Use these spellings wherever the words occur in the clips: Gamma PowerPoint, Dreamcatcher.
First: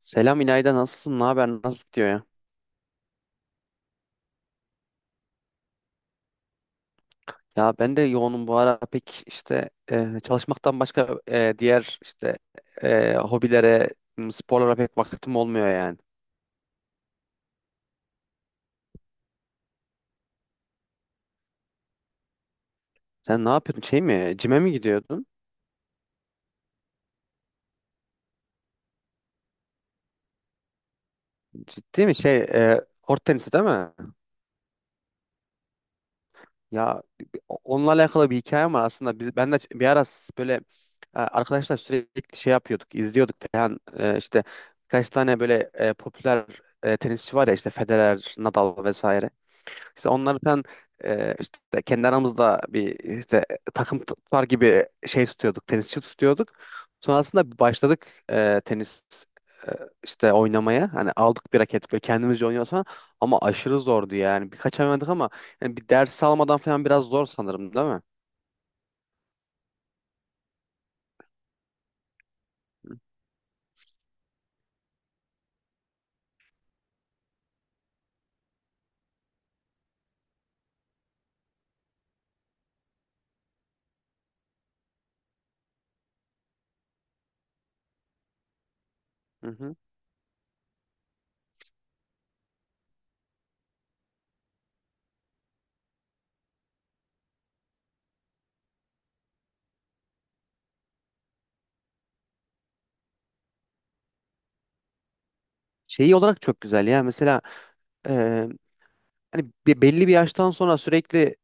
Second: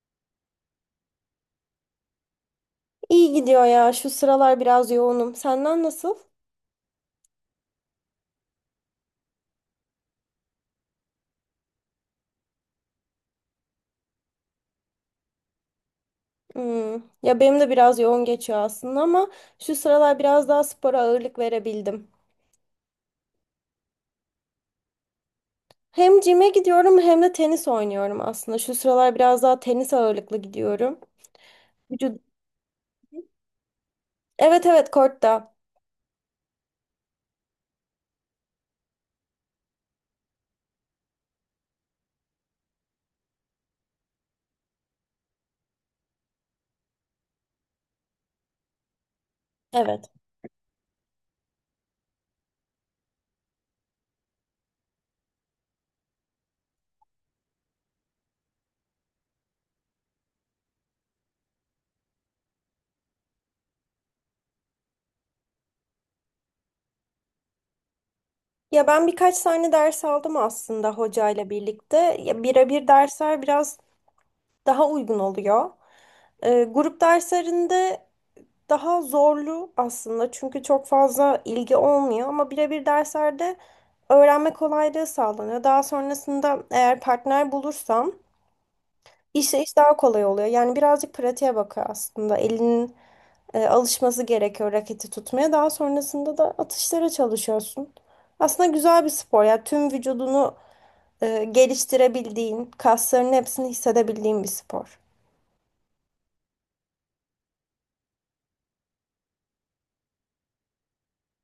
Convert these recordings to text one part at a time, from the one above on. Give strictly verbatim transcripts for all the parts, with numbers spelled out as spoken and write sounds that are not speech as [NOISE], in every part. Selam İlayda, nasılsın? Ne haber? Nasıl gidiyor ya? İyi gidiyor ya. Şu sıralar biraz yoğunum. Senden nasıl? Ya ben de yoğunum bu ara pek işte e, çalışmaktan başka e, diğer işte e, hobilere, m, sporlara pek vaktim olmuyor yani. Hmm. Ya benim de biraz yoğun geçiyor aslında ama şu sıralar biraz daha spora ağırlık verebildim. Sen ne yapıyordun? Şey mi? Cime mi gidiyordun? Hem cime gidiyorum hem de tenis oynuyorum aslında. Şu sıralar biraz daha tenis ağırlıklı gidiyorum. Ciddi mi? Vücut. Şey e, kort tenisi değil mi? Evet evet, kortta. Ya onunla alakalı bir hikayem var aslında. Biz, ben de bir ara böyle e, arkadaşlar sürekli şey yapıyorduk, izliyorduk falan. E, işte birkaç tane böyle e, popüler e, tenisçi var ya, işte Federer, Nadal vesaire. İşte Evet. onları ben, e, işte kendi aramızda bir işte takım tutar gibi şey tutuyorduk, tenisçi tutuyorduk. Sonrasında başladık e, tenis e, işte oynamaya. Hani aldık bir raket, böyle kendimizce oynuyoruz falan. Ama aşırı zordu yani. Birkaç ay oynadık ama yani bir ders almadan falan biraz zor sanırım, değil mi? Ya ben birkaç tane ders aldım aslında hocayla birlikte. Ya birebir Hı dersler biraz daha uygun oluyor. Ee, grup derslerinde daha zorlu aslında çünkü çok fazla ilgi olmuyor ama birebir derslerde öğrenme kolaylığı sağlanıyor. Daha sonrasında eğer partner bulursam hı. işte iş Hı. daha kolay oluyor. Yani birazcık pratiğe bakıyor aslında. Elinin e, alışması gerekiyor raketi tutmaya. Daha sonrasında da atışlara çalışıyorsun. Aslında güzel bir spor ya. Tüm vücudunu e, geliştirebildiğin, kaslarının hepsini hissedebildiğin bir spor. Şeyi olarak çok güzel ya. Mesela e, hani be- belli bir yaştan sonra sürekli,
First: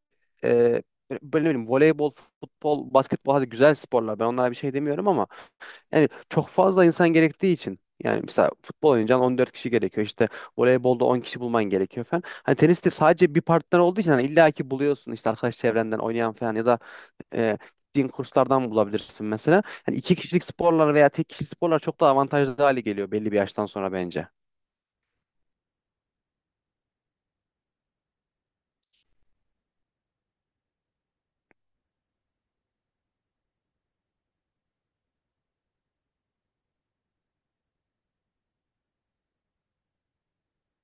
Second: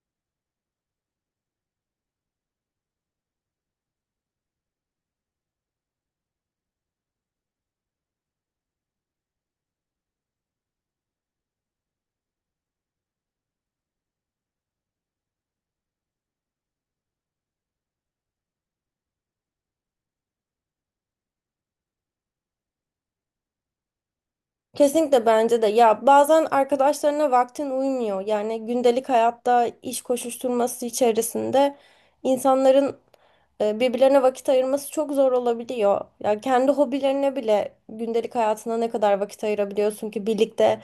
e, böyle böyle ne bileyim voleybol, futbol, basketbol, hadi güzel sporlar. Ben onlara bir şey demiyorum ama yani çok fazla insan gerektiği için, yani mesela futbol oynayacaksın, on dört kişi gerekiyor. İşte voleybolda on kişi bulman gerekiyor falan. Hani teniste sadece bir partner olduğu için hani illa ki buluyorsun, işte arkadaş çevrenden oynayan falan ya da e, gittiğin kurslardan bulabilirsin mesela. Hani iki kişilik sporlar veya tek kişilik sporlar çok daha avantajlı hale geliyor belli bir yaştan sonra bence. Kesinlikle bence de. Ya bazen arkadaşlarına vaktin uymuyor. Yani gündelik hayatta iş koşuşturması içerisinde insanların e, birbirlerine vakit ayırması çok zor olabiliyor. Ya kendi hobilerine bile gündelik hayatına ne kadar vakit ayırabiliyorsun ki birlikte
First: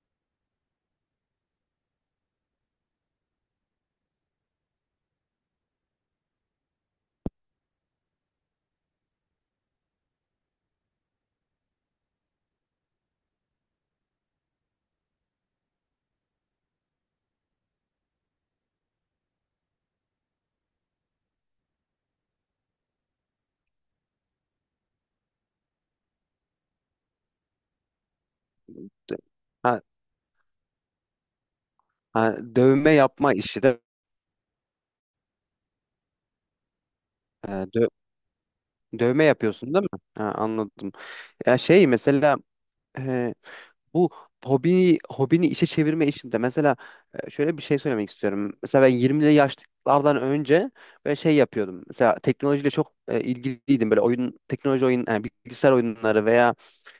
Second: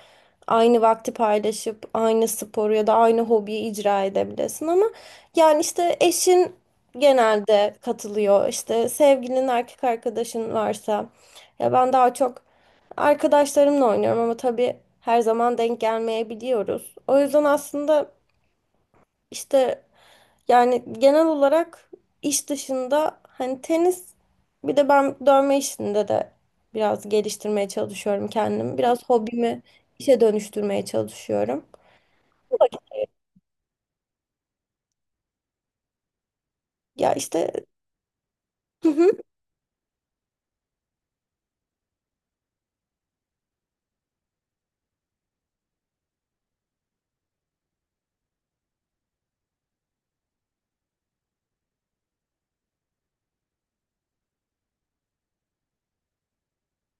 aynı vakti paylaşıp aynı sporu ya da aynı hobiyi icra edebilesin ama yani işte eşin genelde katılıyor. İşte sevgilinin erkek arkadaşın varsa ya ben daha çok arkadaşlarımla oynuyorum ama tabii her zaman denk gelmeyebiliyoruz. O yüzden aslında işte yani genel olarak iş dışında hani tenis, bir de ben dövme işinde de biraz geliştirmeye çalışıyorum kendimi. Biraz hobimi Ha. işe dönüştürmeye çalışıyorum. Ha, dövme yapma işi de, Ya işte e, dö- hı hı. dövme yapıyorsun değil mi? Ha, anladım. Ya şey, mesela e, bu hobi hobini işe çevirme işinde mesela, e, şöyle bir şey söylemek istiyorum. Mesela ben yirmili yaşlardan önce böyle şey yapıyordum. Mesela teknolojiyle çok e, ilgiliydim. Böyle oyun teknoloji oyun yani bilgisayar oyunları veya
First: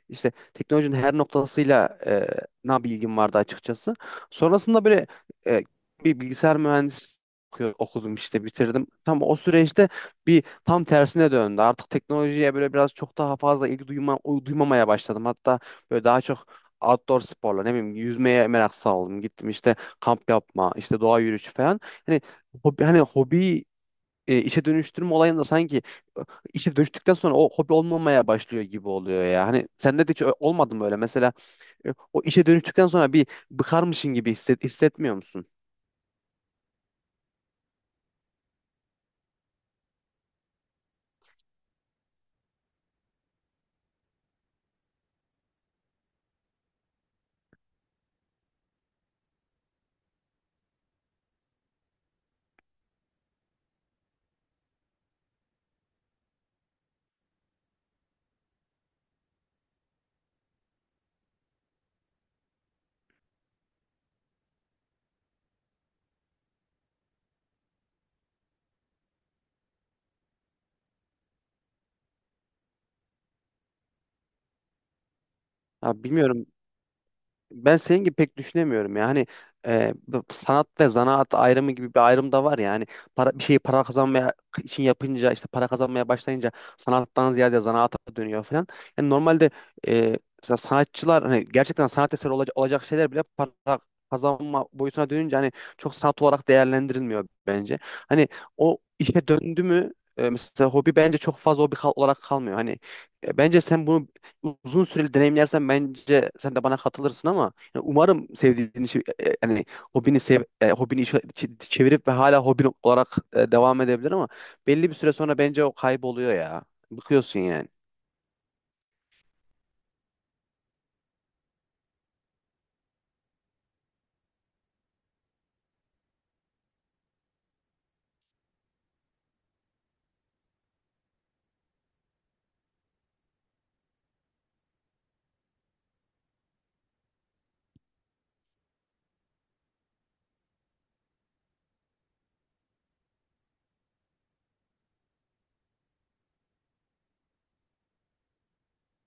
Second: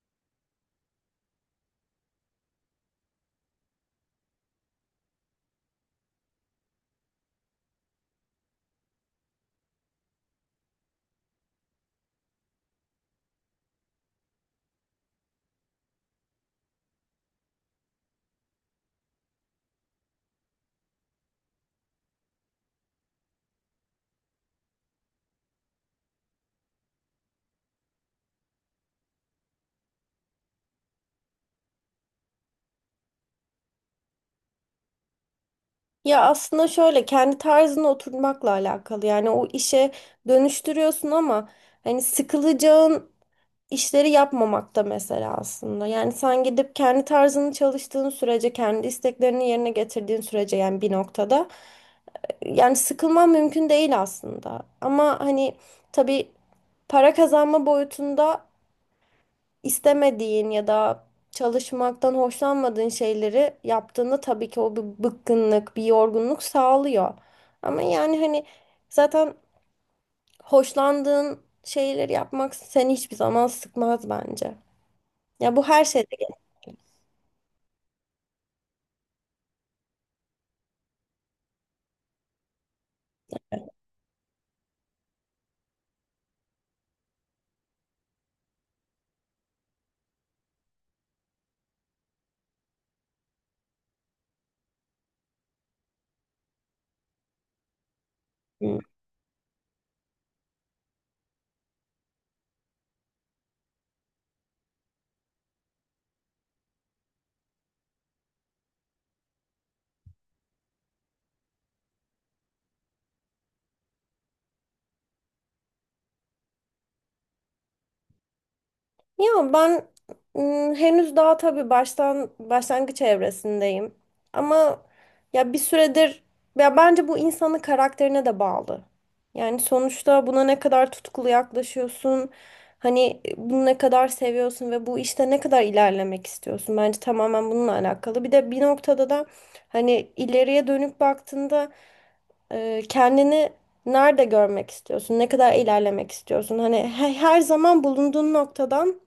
işte teknolojinin her noktasıyla e, na bilgim vardı açıkçası. Sonrasında böyle e, bir bilgisayar mühendisi oku- okudum, işte bitirdim. Tam o süreçte bir tam tersine döndü. Artık teknolojiye böyle biraz çok daha fazla ilgi duyma, duymamaya başladım. Hatta böyle daha çok outdoor sporla, ne bileyim, yüzmeye merak saldım. Gittim işte kamp yapma, işte doğa yürüyüşü falan. Hani hobi, hani hobi e, işe dönüştürme olayında sanki e, işe dönüştükten sonra o hobi olmamaya başlıyor gibi oluyor ya. Hani sende de hiç ö- olmadı mı öyle? Mesela e, o işe dönüştükten sonra bir bıkarmışın gibi hisset, hissetmiyor musun? Ya aslında şöyle, kendi tarzına oturmakla alakalı. Yani o işe dönüştürüyorsun ama hani sıkılacağın işleri yapmamakta mesela aslında. Yani sen gidip kendi tarzını çalıştığın sürece, kendi isteklerini yerine getirdiğin sürece yani bir noktada yani sıkılman mümkün değil aslında. Ama hani tabii para kazanma boyutunda istemediğin ya da çalışmaktan hoşlanmadığın şeyleri yaptığında tabii ki o bir bıkkınlık, bir yorgunluk sağlıyor. Ama yani hani zaten hoşlandığın şeyleri yapmak seni hiçbir zaman sıkmaz bence. Ya bu her Ha, şeyde bilmiyorum. Ben senin gibi pek düşünemiyorum ya. Hani e, bu sanat ve zanaat ayrımı gibi bir ayrım da var ya. Hani para, bir şeyi para kazanmaya için yapınca, işte para kazanmaya başlayınca sanattan ziyade zanaata dönüyor falan. Yani normalde e, mesela sanatçılar, hani gerçekten sanat eseri olacak, olacak şeyler bile para kazanma boyutuna dönünce hani çok sanat olarak değerlendirilmiyor bence. Hani hı. o işe döndü mü e, mesela hobi bence çok fazla hobi kal- olarak kalmıyor. Hani e, bence sen bunu uzun süreli deneyimlersen bence sen de bana katılırsın ama yani umarım sevdiğin işi, e, e, yani hobini sev e, hobini işe ç- çevirip ve hala hobin olarak e, devam edebilir ama belli bir süre sonra bence o kayboluyor ya. Bıkıyorsun yani. Ya ben ım, henüz daha tabii baştan başlangıç evresindeyim. Ama ya bir süredir, ya bence bu insanın karakterine de bağlı. Yani sonuçta buna ne kadar tutkulu yaklaşıyorsun, hani bunu ne kadar seviyorsun ve bu işte ne kadar ilerlemek istiyorsun. Bence tamamen bununla alakalı. Bir de bir noktada da hani ileriye dönüp baktığında e, kendini nerede görmek istiyorsun? Ne kadar ilerlemek istiyorsun? Hani he- her zaman bulunduğun noktadan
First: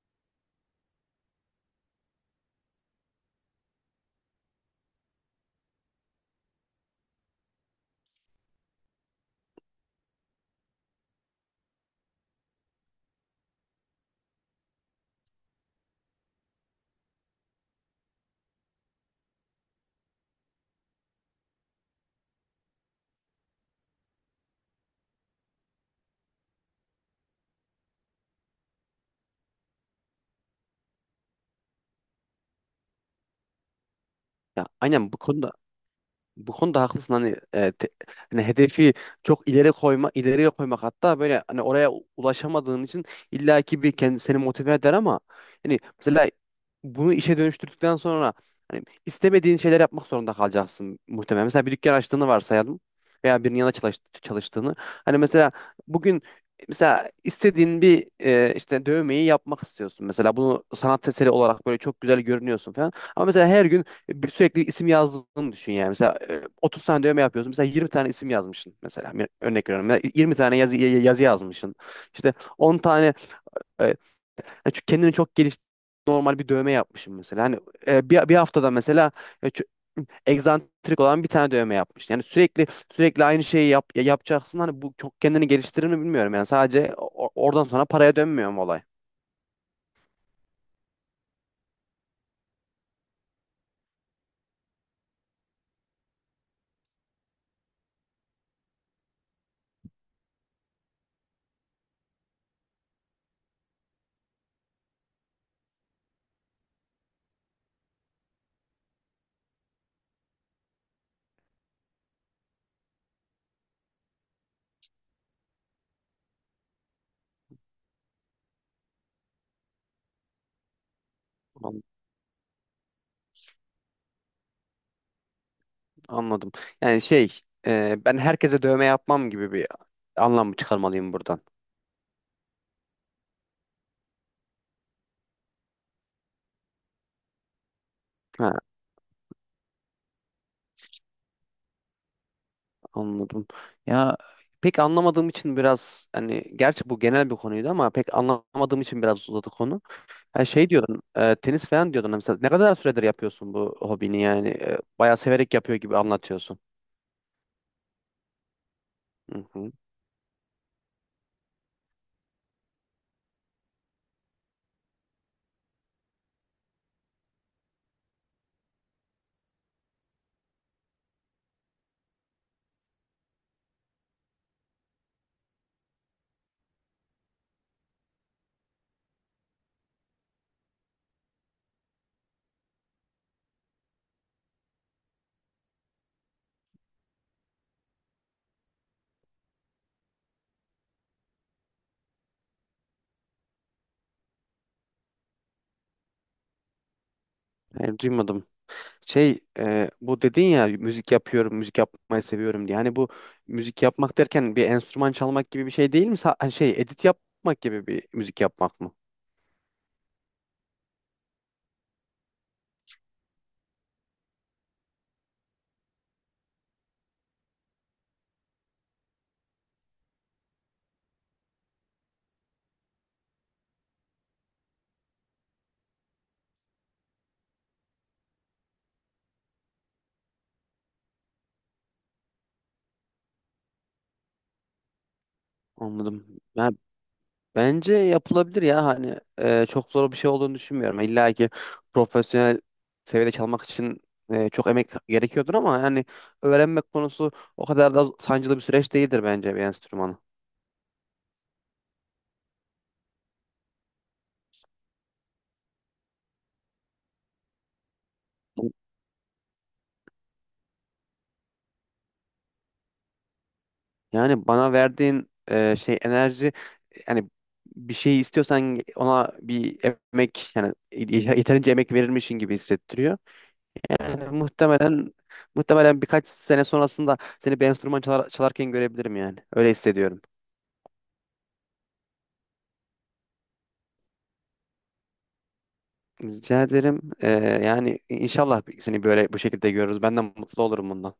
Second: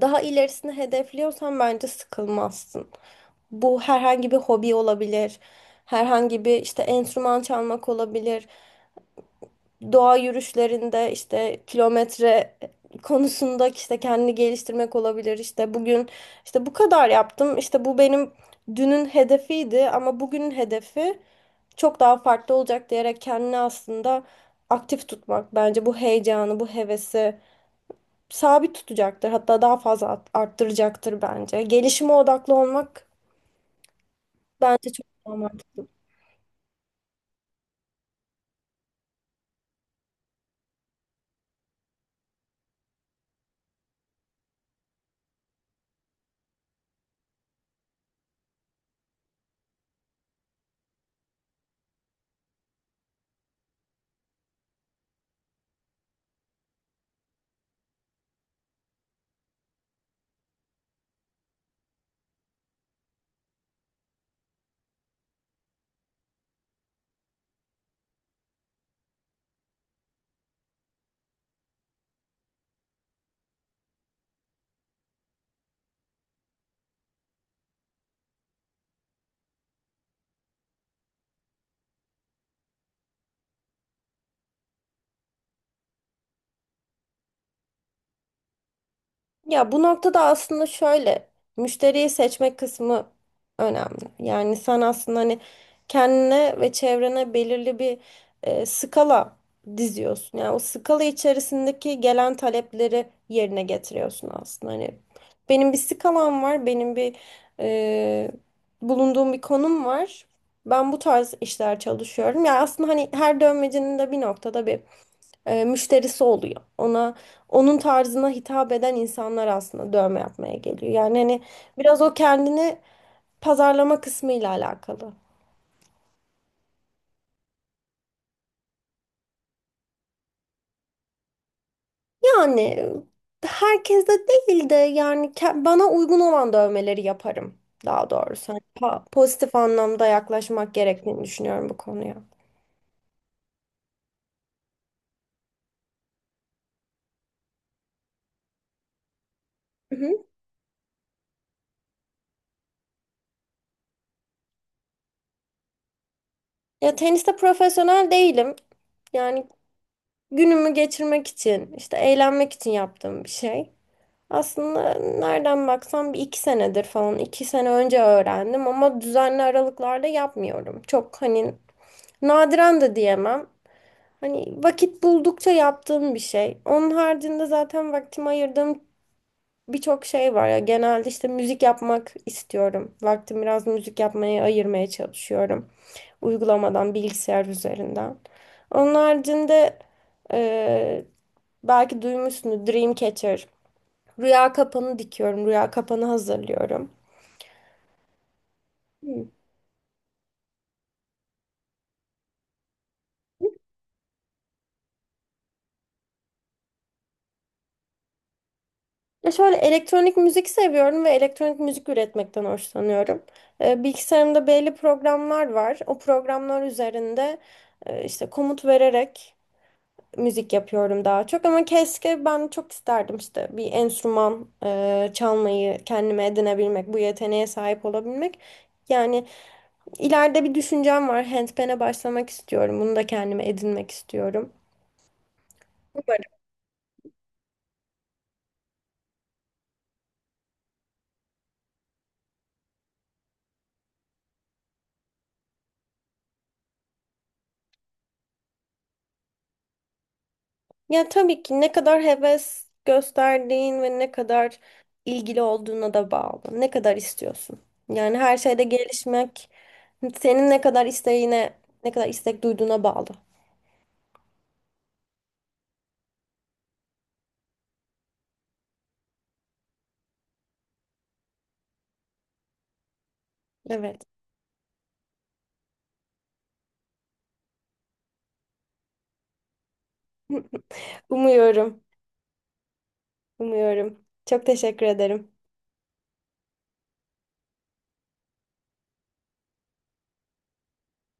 daha ilerisini hedefliyorsan bence sıkılmazsın. Bu herhangi bir hobi olabilir. Herhangi bir işte enstrüman çalmak olabilir. Doğa yürüyüşlerinde işte kilometre konusunda işte kendini geliştirmek olabilir. İşte bugün işte bu kadar yaptım. İşte bu benim dünün hedefiydi ama bugünün hedefi çok daha farklı olacak diyerek kendini aslında aktif tutmak bence bu heyecanı, bu hevesi sabit tutacaktır. Hatta daha fazla art- arttıracaktır bence. Gelişime odaklı olmak Ya bence çok aynen, bu daha konuda, mantıklı. bu konuda haklısın. Hani, e, te- hani hedefi çok ileri koyma ileriye koymak, hatta böyle hani oraya u- ulaşamadığın için illaki bir kendi seni motive eder ama hani mesela bunu işe dönüştürdükten sonra hani istemediğin şeyler yapmak zorunda kalacaksın muhtemelen. Mesela bir dükkan açtığını varsayalım veya birinin yanında çalış- çalıştığını. Hani mesela bugün mesela istediğin bir, e, işte dövmeyi yapmak istiyorsun. Mesela bunu sanat eseri olarak böyle çok güzel görünüyorsun falan. Ama mesela her gün bir sürekli isim yazdığını düşün yani. Mesela e, otuz tane dövme yapıyorsun. Mesela yirmi tane isim yazmışsın mesela. Bir örnek veriyorum. Ya yirmi tane yazı, ya- yazı yazmışsın. İşte on tane, e, hani şu kendini çok geliş normal bir dövme yapmışım mesela. Hani e, bir, bir haftada mesela e, çö- egzantrik olan bir tane dövme yapmış. Yani sürekli sürekli aynı şeyi yap, ya- yapacaksın. Hani bu çok kendini geliştirir mi bilmiyorum. Yani sadece o- oradan sonra paraya dönmüyor mu olay? Ya bu noktada aslında şöyle müşteriyi seçmek kısmı önemli. Yani sen aslında hani kendine ve çevrene belirli bir e, skala diziyorsun. Yani o skala içerisindeki gelen talepleri yerine getiriyorsun aslında. Hani benim bir skalam var, benim bir e, bulunduğum bir konum var. Ben bu tarz işler çalışıyorum. Ya aslında hani her dövmecinin de bir noktada bir e, müşterisi oluyor. Ona onun tarzına hitap eden insanlar aslında dövme yapmaya geliyor. Yani hani biraz o kendini pazarlama kısmıyla alakalı. Anladım. Yani şey, e, ben herkese dövme yapmam gibi bir anlam mı çıkarmalıyım buradan? Yani e, herkes de değil de yani ke- bana uygun olan dövmeleri yaparım daha doğrusu. Ha, Hani pa- pozitif anlamda yaklaşmak gerektiğini düşünüyorum bu konuya. anladım. Ya pek anlamadığım için biraz, hani gerçi bu genel bir konuydu ama pek anlamadığım için biraz uzadı konu. Hı hı. Ha, şey diyordun, e, tenis falan diyordun mesela. Ne kadar süredir yapıyorsun bu hobini yani? E, bayağı severek yapıyor gibi anlatıyorsun. Ya teniste profesyonel değilim. Hı Yani hı. günümü geçirmek için, işte eğlenmek için yaptığım bir şey. Aslında nereden baksam bir iki senedir falan, iki sene önce öğrendim ama düzenli aralıklarla yapmıyorum. Çok hani nadiren de diyemem. Hani vakit buldukça yaptığım bir şey. Onun haricinde zaten vaktimi ayırdığım birçok şey var ya. Genelde işte müzik yapmak istiyorum. Vaktimi biraz müzik yapmaya ayırmaya çalışıyorum. Uygulamadan, bilgisayar üzerinden. Onun haricinde eee belki duymuşsunuz Dreamcatcher. Rüya kapanı dikiyorum. Rüya kapanı hazırlıyorum. Hayır, duymadım. Hmm. Şey, e, bu dedin ya, müzik yapıyorum, müzik yapmayı seviyorum diye. Hani bu müzik yapmak derken bir enstrüman çalmak gibi bir şey değil mi? Sa- hani şey, edit yapmak gibi bir müzik yapmak mı? Ya şöyle, elektronik müzik seviyorum ve elektronik müzik üretmekten hoşlanıyorum. Ee, bilgisayarımda belli programlar var. O programlar üzerinde e, işte komut vererek müzik yapıyorum daha çok. Ama keşke, ben çok isterdim işte bir enstrüman e, çalmayı kendime edinebilmek, bu yeteneğe sahip olabilmek. Yani ileride bir düşüncem var. Handpan'e başlamak istiyorum. Bunu da kendime edinmek istiyorum. Anladım. Ya, bence yapılabilir ya, hani e, çok zor bir şey olduğunu düşünmüyorum. İlla ki profesyonel seviyede çalmak için e, çok emek gerekiyordur ama yani öğrenmek konusu o kadar da sancılı bir süreç değildir bence, bir enstrümanı. Ya tabii ki ne kadar heves gösterdiğin ve ne kadar ilgili olduğuna da bağlı. Ne kadar istiyorsun. Yani her şeyde gelişmek senin ne kadar isteğine, ne kadar istek duyduğuna bağlı. Yani bana verdiğin e, şey enerji, yani bir şeyi istiyorsan ona bir emek yani yeterince emek verilmişin gibi hissettiriyor. Evet. Yani muhtemelen muhtemelen birkaç sene sonrasında seni bir enstrüman çalar- çalarken görebilirim yani. Öyle hissediyorum. [LAUGHS] Umuyorum, umuyorum. Çok teşekkür ederim. Rica ederim. Ee, yani inşallah seni böyle bu şekilde görürüz. Ben de mutlu olurum bundan.